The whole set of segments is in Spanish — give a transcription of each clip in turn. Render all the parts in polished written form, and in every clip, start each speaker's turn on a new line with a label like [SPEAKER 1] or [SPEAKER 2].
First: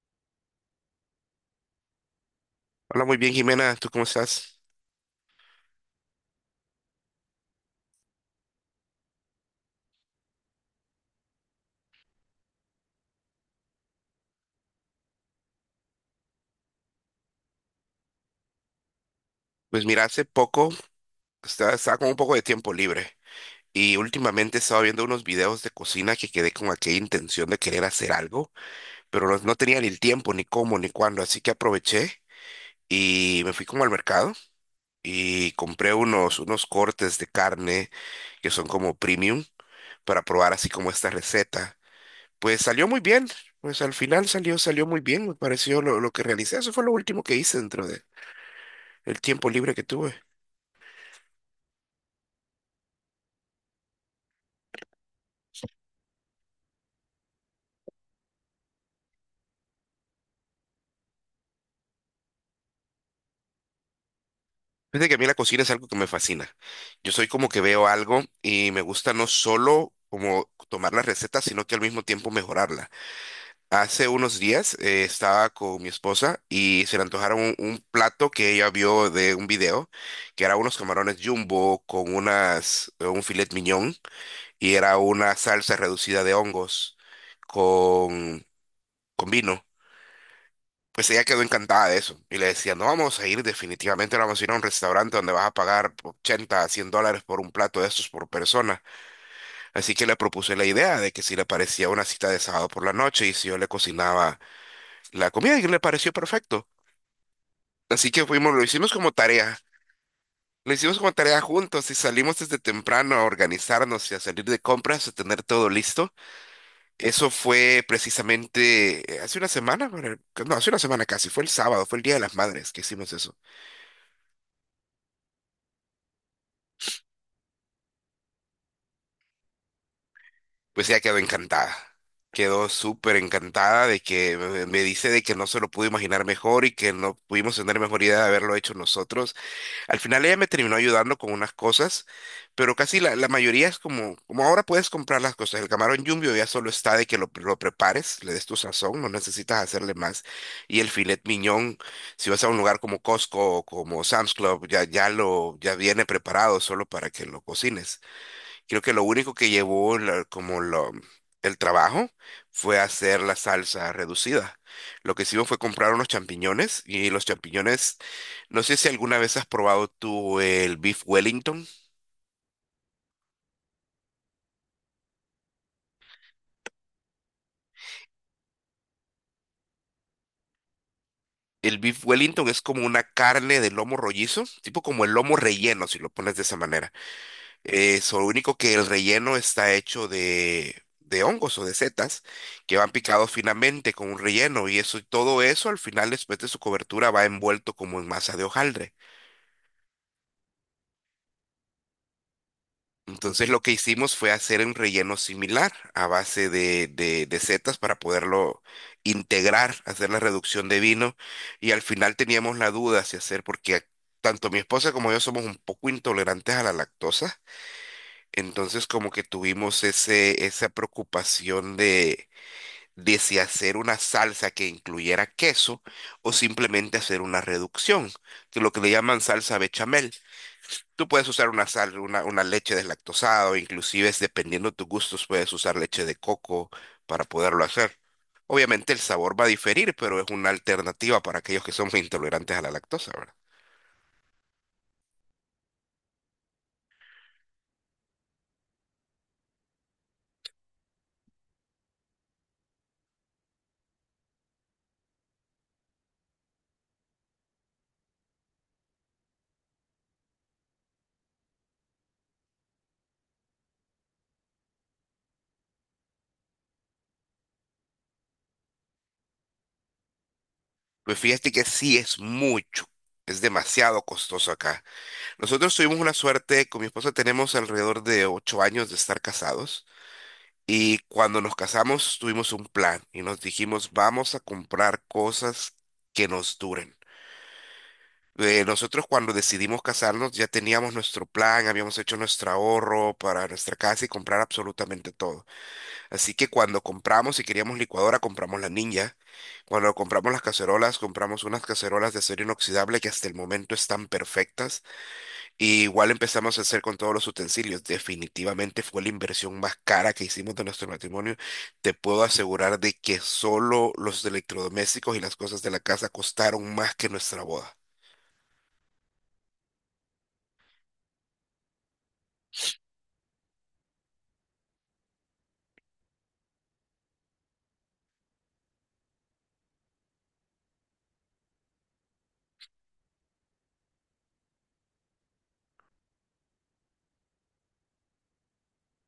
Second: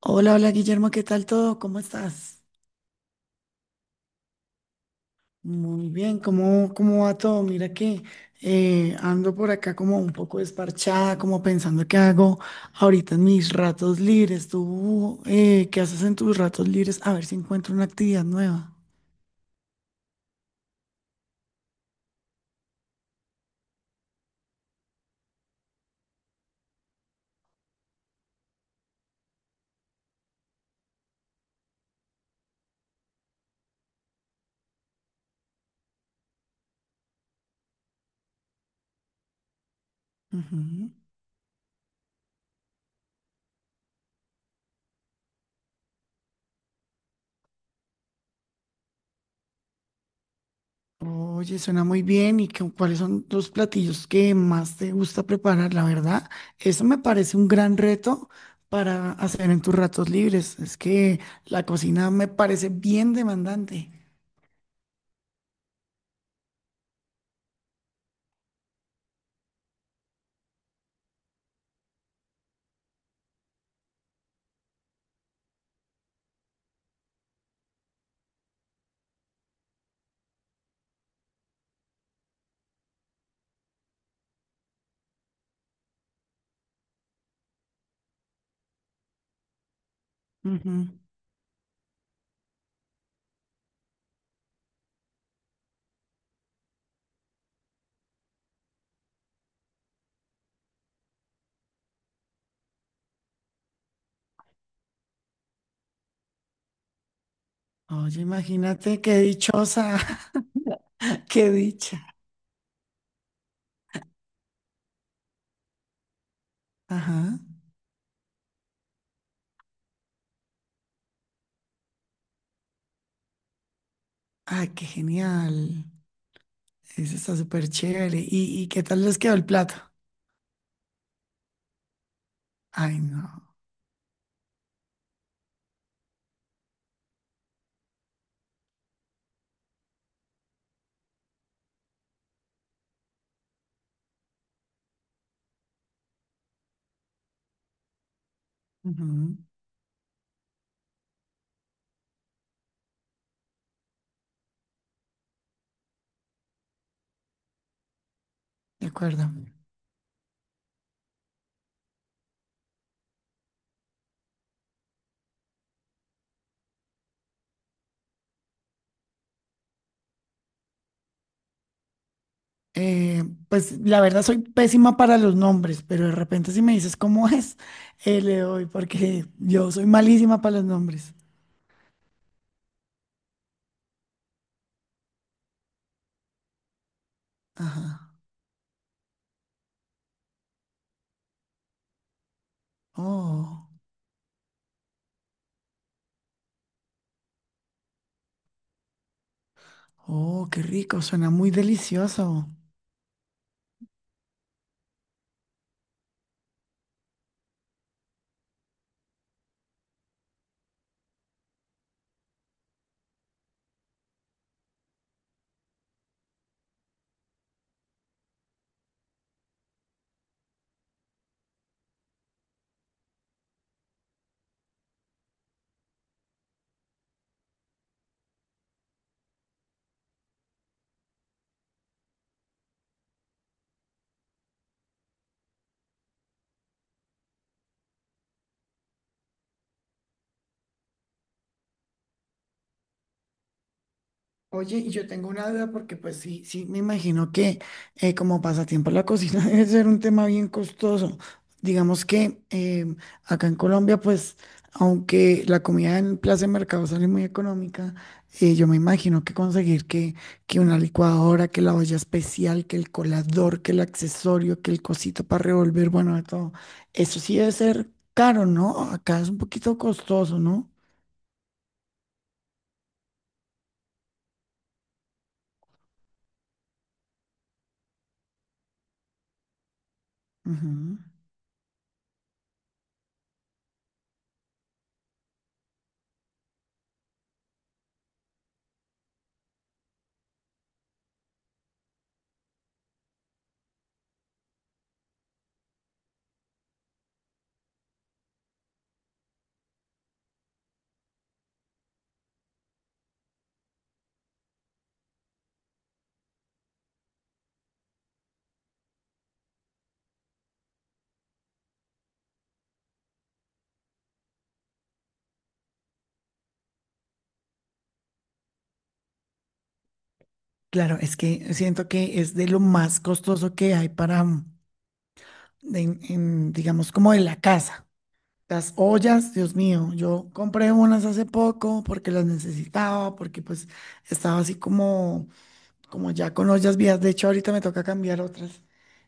[SPEAKER 1] Hola, hola Guillermo, ¿qué tal todo? ¿Cómo estás?
[SPEAKER 2] Hola, muy bien, Jimena. ¿Tú cómo estás?
[SPEAKER 1] Muy bien, ¿cómo va todo? Mira que ando por acá como un poco desparchada, como pensando qué hago ahorita en mis ratos libres. ¿Tú qué haces en tus ratos libres? A ver si encuentro una actividad nueva.
[SPEAKER 2] Pues mira, hace poco estaba con un poco de tiempo libre y últimamente estaba viendo unos videos de cocina que quedé con aquella intención de querer hacer algo, pero no tenía ni el tiempo, ni cómo, ni cuándo, así que aproveché y me fui como al mercado y compré unos cortes de carne que son como premium para probar así como
[SPEAKER 1] Ujú.
[SPEAKER 2] esta receta. Pues salió muy bien, pues al final salió muy bien, me pareció lo que realicé. Eso fue lo último que hice dentro de el tiempo libre que tuve.
[SPEAKER 1] Oye, suena muy bien. ¿ Cuáles son los platillos que más te gusta preparar? La verdad, eso me parece un gran reto para hacer en tus ratos libres. Es que la cocina me parece bien demandante.
[SPEAKER 2] Fíjate que a mí la cocina es algo que me fascina. Yo soy como que veo algo y me gusta no solo como tomar la receta, sino que al mismo tiempo mejorarla. Hace unos días estaba con mi esposa y se le antojaron un plato que ella vio de un video, que era unos camarones jumbo con un filet mignon y era una salsa reducida de hongos con, con vino.
[SPEAKER 1] Ujú.
[SPEAKER 2] Pues ella quedó encantada de eso y le decía, no vamos a ir, definitivamente no vamos a ir a un restaurante donde vas a pagar $80 a $100 por un plato de estos por persona. Así que le propuse la idea de que si le parecía una cita de sábado por la noche y si yo le cocinaba la comida y le pareció perfecto. Así
[SPEAKER 1] Oye,
[SPEAKER 2] que fuimos, lo hicimos
[SPEAKER 1] imagínate
[SPEAKER 2] como
[SPEAKER 1] qué
[SPEAKER 2] tarea,
[SPEAKER 1] dichosa,
[SPEAKER 2] lo hicimos como tarea
[SPEAKER 1] qué
[SPEAKER 2] juntos y
[SPEAKER 1] dicha.
[SPEAKER 2] salimos desde temprano a organizarnos y a salir de compras, a tener todo listo. Eso
[SPEAKER 1] Ajá.
[SPEAKER 2] fue precisamente hace una semana, bueno, no, hace una semana casi, fue el sábado, fue el Día de las Madres que hicimos eso.
[SPEAKER 1] Ay, qué genial. Eso está súper chévere. Y qué tal les quedó el plato?
[SPEAKER 2] Pues ella quedó encantada. Quedó
[SPEAKER 1] Ay,
[SPEAKER 2] súper
[SPEAKER 1] no.
[SPEAKER 2] encantada de que me dice de que no se lo pudo imaginar mejor y que no pudimos tener mejor idea de haberlo hecho nosotros. Al final ella me terminó ayudando con unas cosas, pero casi la mayoría es como, como ahora puedes comprar las cosas. El camarón jumbo ya solo está de que lo prepares, le des tu sazón, no
[SPEAKER 1] Ujú.
[SPEAKER 2] necesitas hacerle más. Y el filet mignon, si vas a un lugar como Costco o como Sam's Club, ya ya viene preparado solo para que lo cocines. Creo
[SPEAKER 1] De
[SPEAKER 2] que lo
[SPEAKER 1] acuerdo.
[SPEAKER 2] único que llevó el trabajo fue hacer la salsa reducida. Lo que hicimos fue comprar unos champiñones y los champiñones, no sé si alguna vez has probado tú el beef Wellington.
[SPEAKER 1] Pues la verdad soy pésima para los nombres, pero de repente si me dices cómo es, le doy, porque yo soy malísima para los nombres.
[SPEAKER 2] El beef Wellington es como una carne de lomo rollizo, tipo como el lomo relleno, si lo pones de esa manera.
[SPEAKER 1] Ajá.
[SPEAKER 2] Eso, lo único que el relleno está hecho de hongos o de setas que van picados
[SPEAKER 1] Oh,
[SPEAKER 2] finamente con un relleno y eso, y todo eso al final después de su cobertura va envuelto como en masa de hojaldre.
[SPEAKER 1] oh, qué rico, suena muy delicioso.
[SPEAKER 2] Entonces lo que hicimos fue hacer un relleno similar a base de setas para poderlo integrar, hacer la reducción de vino y al final teníamos la duda si hacer porque tanto mi esposa como yo somos un poco intolerantes a la lactosa. Entonces como que tuvimos esa preocupación de si hacer una salsa que incluyera queso o simplemente hacer una reducción, que lo que le llaman salsa bechamel. Tú puedes usar una leche deslactosada o inclusive es dependiendo de tus gustos puedes usar leche de coco para poderlo hacer. Obviamente el sabor va a diferir, pero es una alternativa para aquellos que somos intolerantes a la lactosa, ¿verdad?
[SPEAKER 1] Oye, y yo tengo una duda porque pues sí, sí, me imagino que como pasatiempo la cocina debe ser un tema bien costoso. Digamos que acá en Colombia pues aunque la comida en plaza de mercado sale muy económica, yo me imagino que conseguir que una licuadora, que la olla especial, que el colador, que el accesorio, que el cosito para revolver, bueno, de todo, eso sí debe ser caro, ¿no? Acá es un poquito costoso, no.
[SPEAKER 2] Pues fíjate que sí es mucho, es demasiado costoso acá. Nosotros tuvimos una suerte, con mi esposa tenemos alrededor de 8 años de estar casados
[SPEAKER 1] Ujú.
[SPEAKER 2] y cuando nos casamos tuvimos un plan y nos dijimos vamos a comprar cosas que nos duren. Nosotros cuando decidimos casarnos ya teníamos nuestro plan, habíamos hecho nuestro ahorro para nuestra casa y comprar absolutamente todo. Así que cuando compramos, si queríamos licuadora, compramos la Ninja. Cuando compramos las cacerolas, compramos unas cacerolas de acero inoxidable que hasta el momento están perfectas. Y igual empezamos a hacer con todos los utensilios. Definitivamente fue la inversión más cara que hicimos de nuestro matrimonio. Te puedo asegurar de que solo los electrodomésticos y las cosas de la casa costaron más que nuestra boda.
[SPEAKER 1] Claro, es que siento que es de lo más costoso que hay para, mm, digamos, como en la casa. Las ollas, Dios mío, yo compré unas hace poco porque las necesitaba, porque pues estaba así como como ya con las vías, de hecho ahorita me toca cambiar otras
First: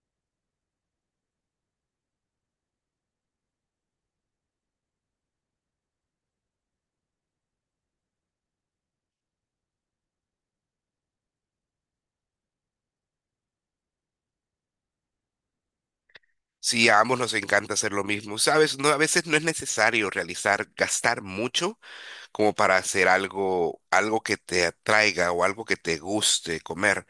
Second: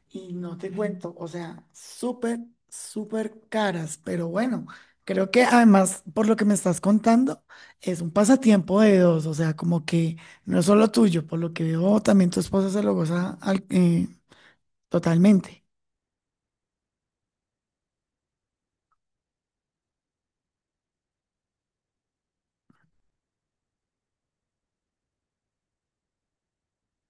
[SPEAKER 1] y no te cuento, o sea, súper, súper caras, pero bueno, creo que además por lo que me estás contando es un pasatiempo de dos, o sea, como que no es solo tuyo, por lo que veo también tu esposa se lo goza totalmente.
[SPEAKER 2] Sí, a ambos nos encanta hacer lo mismo. Sabes, no, a veces no es necesario realizar, gastar mucho como para hacer algo, algo que te atraiga o algo que te guste comer.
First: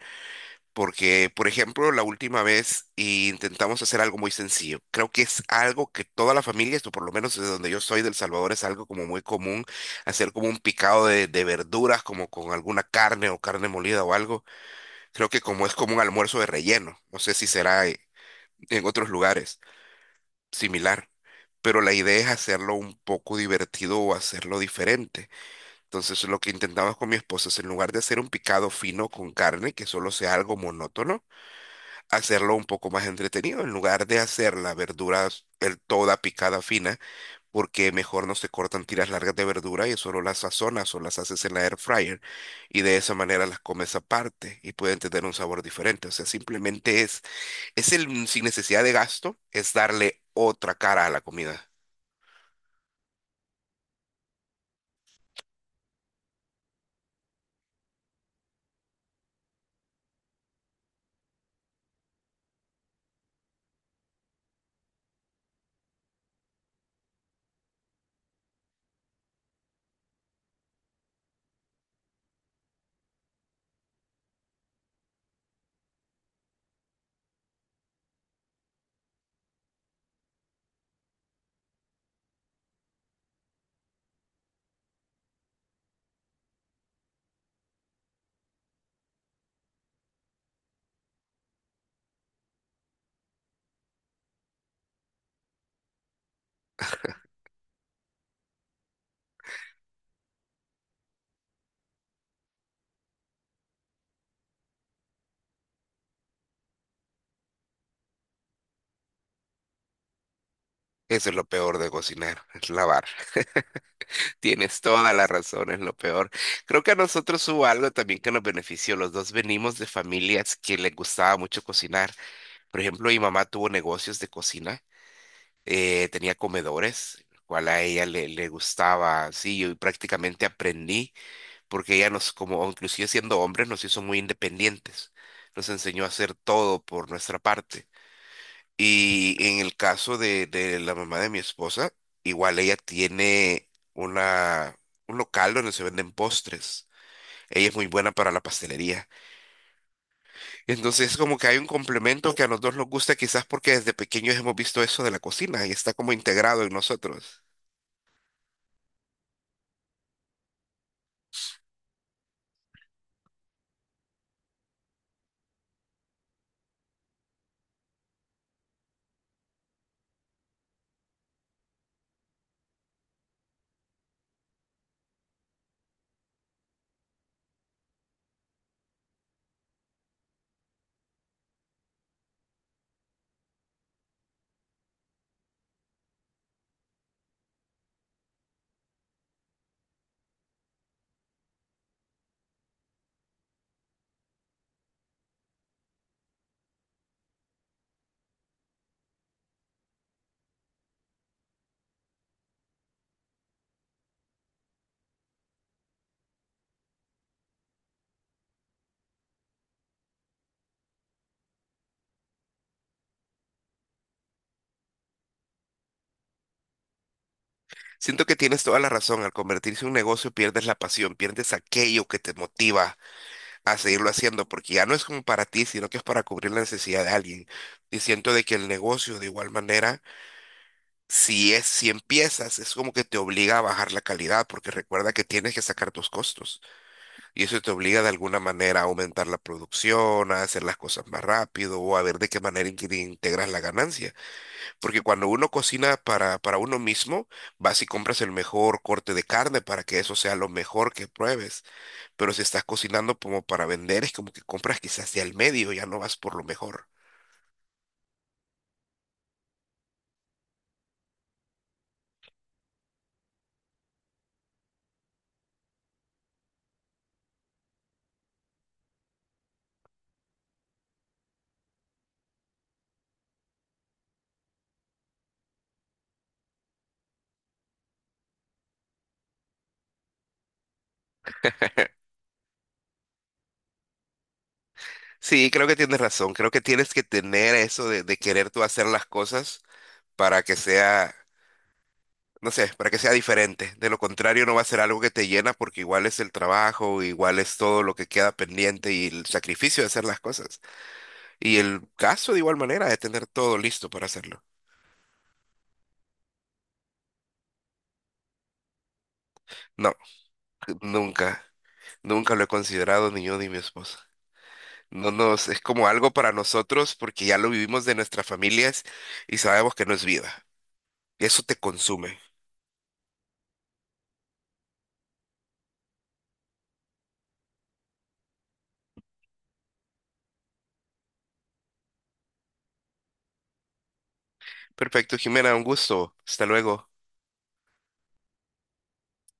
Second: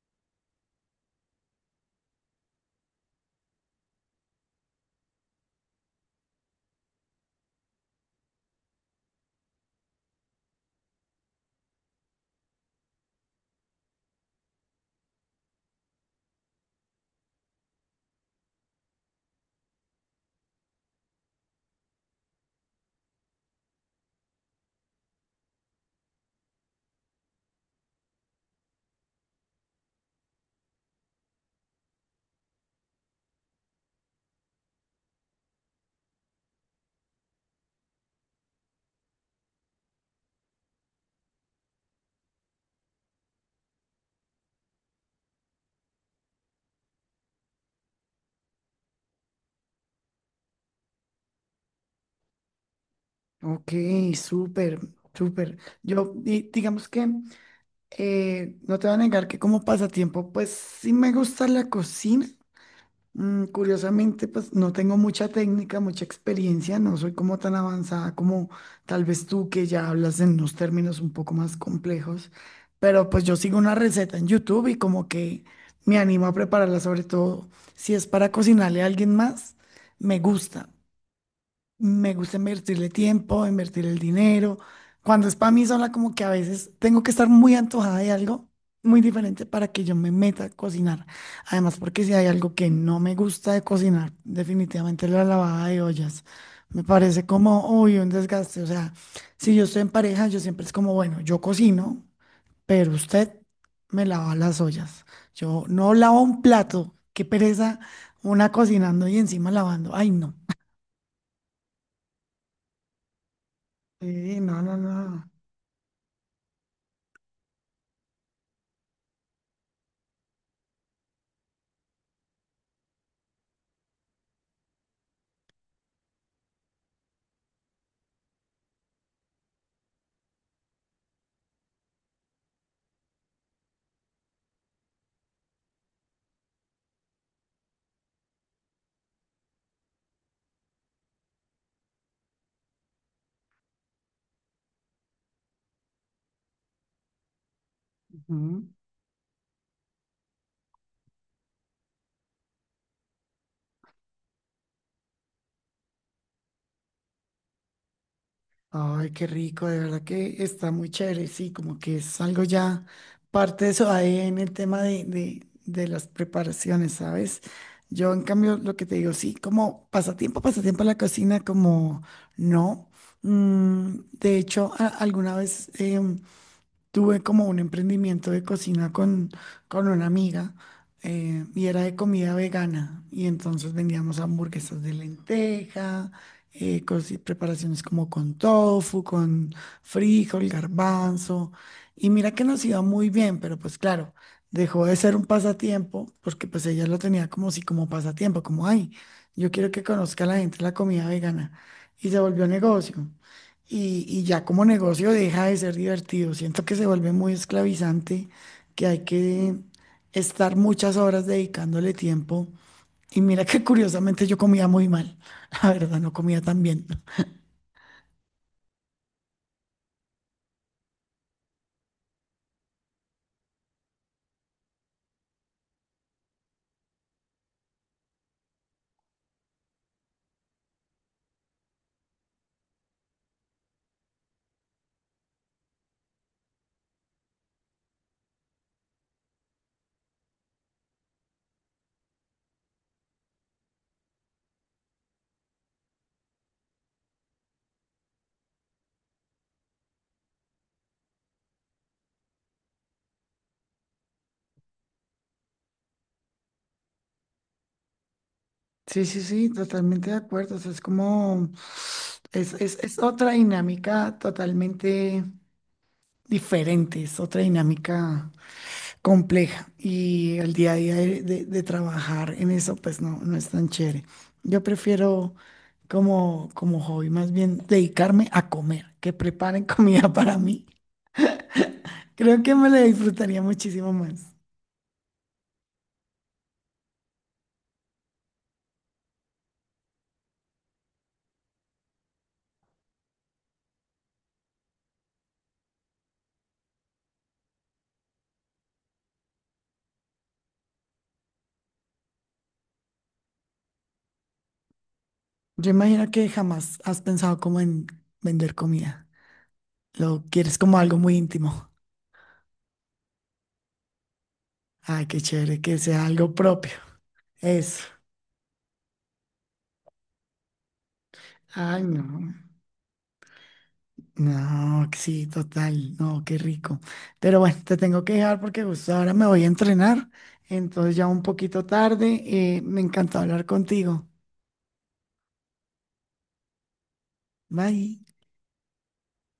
[SPEAKER 2] Porque, por ejemplo, la última vez intentamos hacer algo muy sencillo. Creo que es algo que toda la familia, esto por lo menos desde donde yo soy, del Salvador, es algo como muy común, hacer como un picado de verduras, como con alguna carne o carne molida o algo. Creo que como es como un almuerzo de relleno. No sé si será en otros lugares similar, pero la idea es hacerlo un poco divertido o hacerlo diferente. Entonces, lo que intentamos con mi esposa es en lugar de hacer un picado fino con carne, que solo sea algo monótono, hacerlo un poco más entretenido, en lugar de hacer la verdura el toda picada fina, porque mejor no se cortan tiras largas de verdura y solo las sazonas o las haces en la air fryer y de esa manera las comes aparte y pueden tener un sabor diferente. O sea, simplemente es el, sin necesidad de gasto, es darle otra cara a la comida.
[SPEAKER 1] Ok, súper, súper. Digamos que no te voy a negar que como pasatiempo, pues sí me gusta la cocina. Mm, curiosamente, pues no tengo mucha técnica, mucha experiencia, no soy como tan avanzada como tal vez tú que ya hablas en unos términos un poco más complejos, pero pues yo sigo una receta en YouTube y como que me animo a prepararla, sobre todo si es para cocinarle a alguien más, me gusta. Me gusta invertirle tiempo, invertir el dinero. Cuando es para mí sola, como que a veces tengo que estar muy antojada de algo muy diferente para que yo me meta a cocinar. Además, porque si hay algo que no me gusta de cocinar, definitivamente la lavada de ollas. Me parece como, uy, un desgaste. O sea, si yo estoy en pareja, yo siempre es como, bueno, yo cocino, pero usted me lava las ollas. Yo no lavo un plato. Qué pereza una cocinando y encima lavando. Ay, no.
[SPEAKER 2] Eso es lo peor de cocinar, es lavar.
[SPEAKER 1] Sí, no, no,
[SPEAKER 2] Tienes toda la
[SPEAKER 1] no.
[SPEAKER 2] razón, es lo peor. Creo que a nosotros hubo algo también que nos benefició. Los dos venimos de familias que les gustaba mucho cocinar. Por ejemplo, mi mamá tuvo negocios de cocina, tenía comedores, cual a ella le gustaba, sí, yo prácticamente aprendí, porque ella nos, como inclusive siendo hombres, nos hizo muy independientes, nos enseñó a hacer todo por nuestra parte. Y en el caso de la mamá de mi esposa, igual ella tiene un local donde se venden postres. Ella es muy buena para la
[SPEAKER 1] Mm.
[SPEAKER 2] pastelería. Entonces es como que hay un complemento que a los dos nos gusta, quizás porque desde pequeños hemos visto eso de la cocina y está como integrado en nosotros.
[SPEAKER 1] Ay, qué rico, de verdad que está muy chévere, sí, como que es algo ya parte de eso ahí en el tema de las preparaciones, ¿sabes? Yo, en cambio, lo que te digo, sí, como pasatiempo, pasatiempo a la cocina, como no. Mm, de hecho, alguna vez tuve como un emprendimiento de cocina con una amiga y era de comida vegana y entonces vendíamos hamburguesas de lenteja, preparaciones como con tofu, con frijol, garbanzo y mira que nos iba muy bien, pero pues claro, dejó de ser un pasatiempo porque pues ella lo tenía como si como pasatiempo, como ay, yo quiero que conozca la gente la comida vegana y se volvió negocio y ya como negocio deja de ser divertido. Siento que se vuelve muy esclavizante, que hay que estar muchas horas dedicándole tiempo. Y mira que curiosamente yo comía muy mal, la verdad, no comía tan bien.
[SPEAKER 2] Siento que tienes toda la razón, al convertirse en un negocio pierdes la pasión, pierdes aquello que te motiva a seguirlo haciendo, porque ya no es como para ti, sino que es para cubrir la necesidad de alguien. Y siento de que el negocio de igual manera, si empiezas, es como que te obliga a bajar la calidad, porque recuerda que tienes que sacar tus costos. Y eso te obliga de alguna manera a aumentar la producción, a hacer las cosas más rápido o a ver de qué manera que integras la ganancia. Porque cuando uno cocina para uno mismo, vas y compras el mejor corte de carne para que eso sea lo mejor que pruebes. Pero si estás cocinando como para vender, es como que compras quizás de al medio, ya no vas por lo mejor.
[SPEAKER 1] Sí, sí, sí, totalmente de acuerdo. O sea, es como, es otra dinámica totalmente diferente, es otra dinámica compleja y el día a día de trabajar en eso pues no, no es tan chévere. Yo prefiero como, como hobby más bien dedicarme a comer, que preparen comida para mí. Creo que me la disfrutaría muchísimo más.
[SPEAKER 2] Sí, creo que tienes razón. Creo que tienes que tener eso de querer tú hacer las cosas para que sea no sé, para que sea diferente. De lo contrario, no va a ser algo que te llena porque igual es el trabajo, igual es todo lo que queda pendiente y el sacrificio de hacer las cosas. Y el caso de igual manera de tener todo listo para hacerlo.
[SPEAKER 1] Yo imagino que jamás has pensado como en vender comida.
[SPEAKER 2] No,
[SPEAKER 1] Lo quieres como algo muy
[SPEAKER 2] nunca,
[SPEAKER 1] íntimo.
[SPEAKER 2] nunca lo he considerado ni yo ni mi esposa.
[SPEAKER 1] Ay,
[SPEAKER 2] No
[SPEAKER 1] qué
[SPEAKER 2] nos,
[SPEAKER 1] chévere,
[SPEAKER 2] Es
[SPEAKER 1] que
[SPEAKER 2] como
[SPEAKER 1] sea
[SPEAKER 2] algo para
[SPEAKER 1] algo propio.
[SPEAKER 2] nosotros porque ya lo
[SPEAKER 1] Eso.
[SPEAKER 2] vivimos de nuestras familias y sabemos que no es vida. Eso te
[SPEAKER 1] Ay, no.
[SPEAKER 2] consume.
[SPEAKER 1] No, sí, total, no, qué rico. Pero bueno, te tengo que dejar porque justo ahora me voy a entrenar, entonces ya un poquito tarde, me encantó hablar contigo.
[SPEAKER 2] Perfecto, Jimena, un gusto. Hasta luego.
[SPEAKER 1] Bye.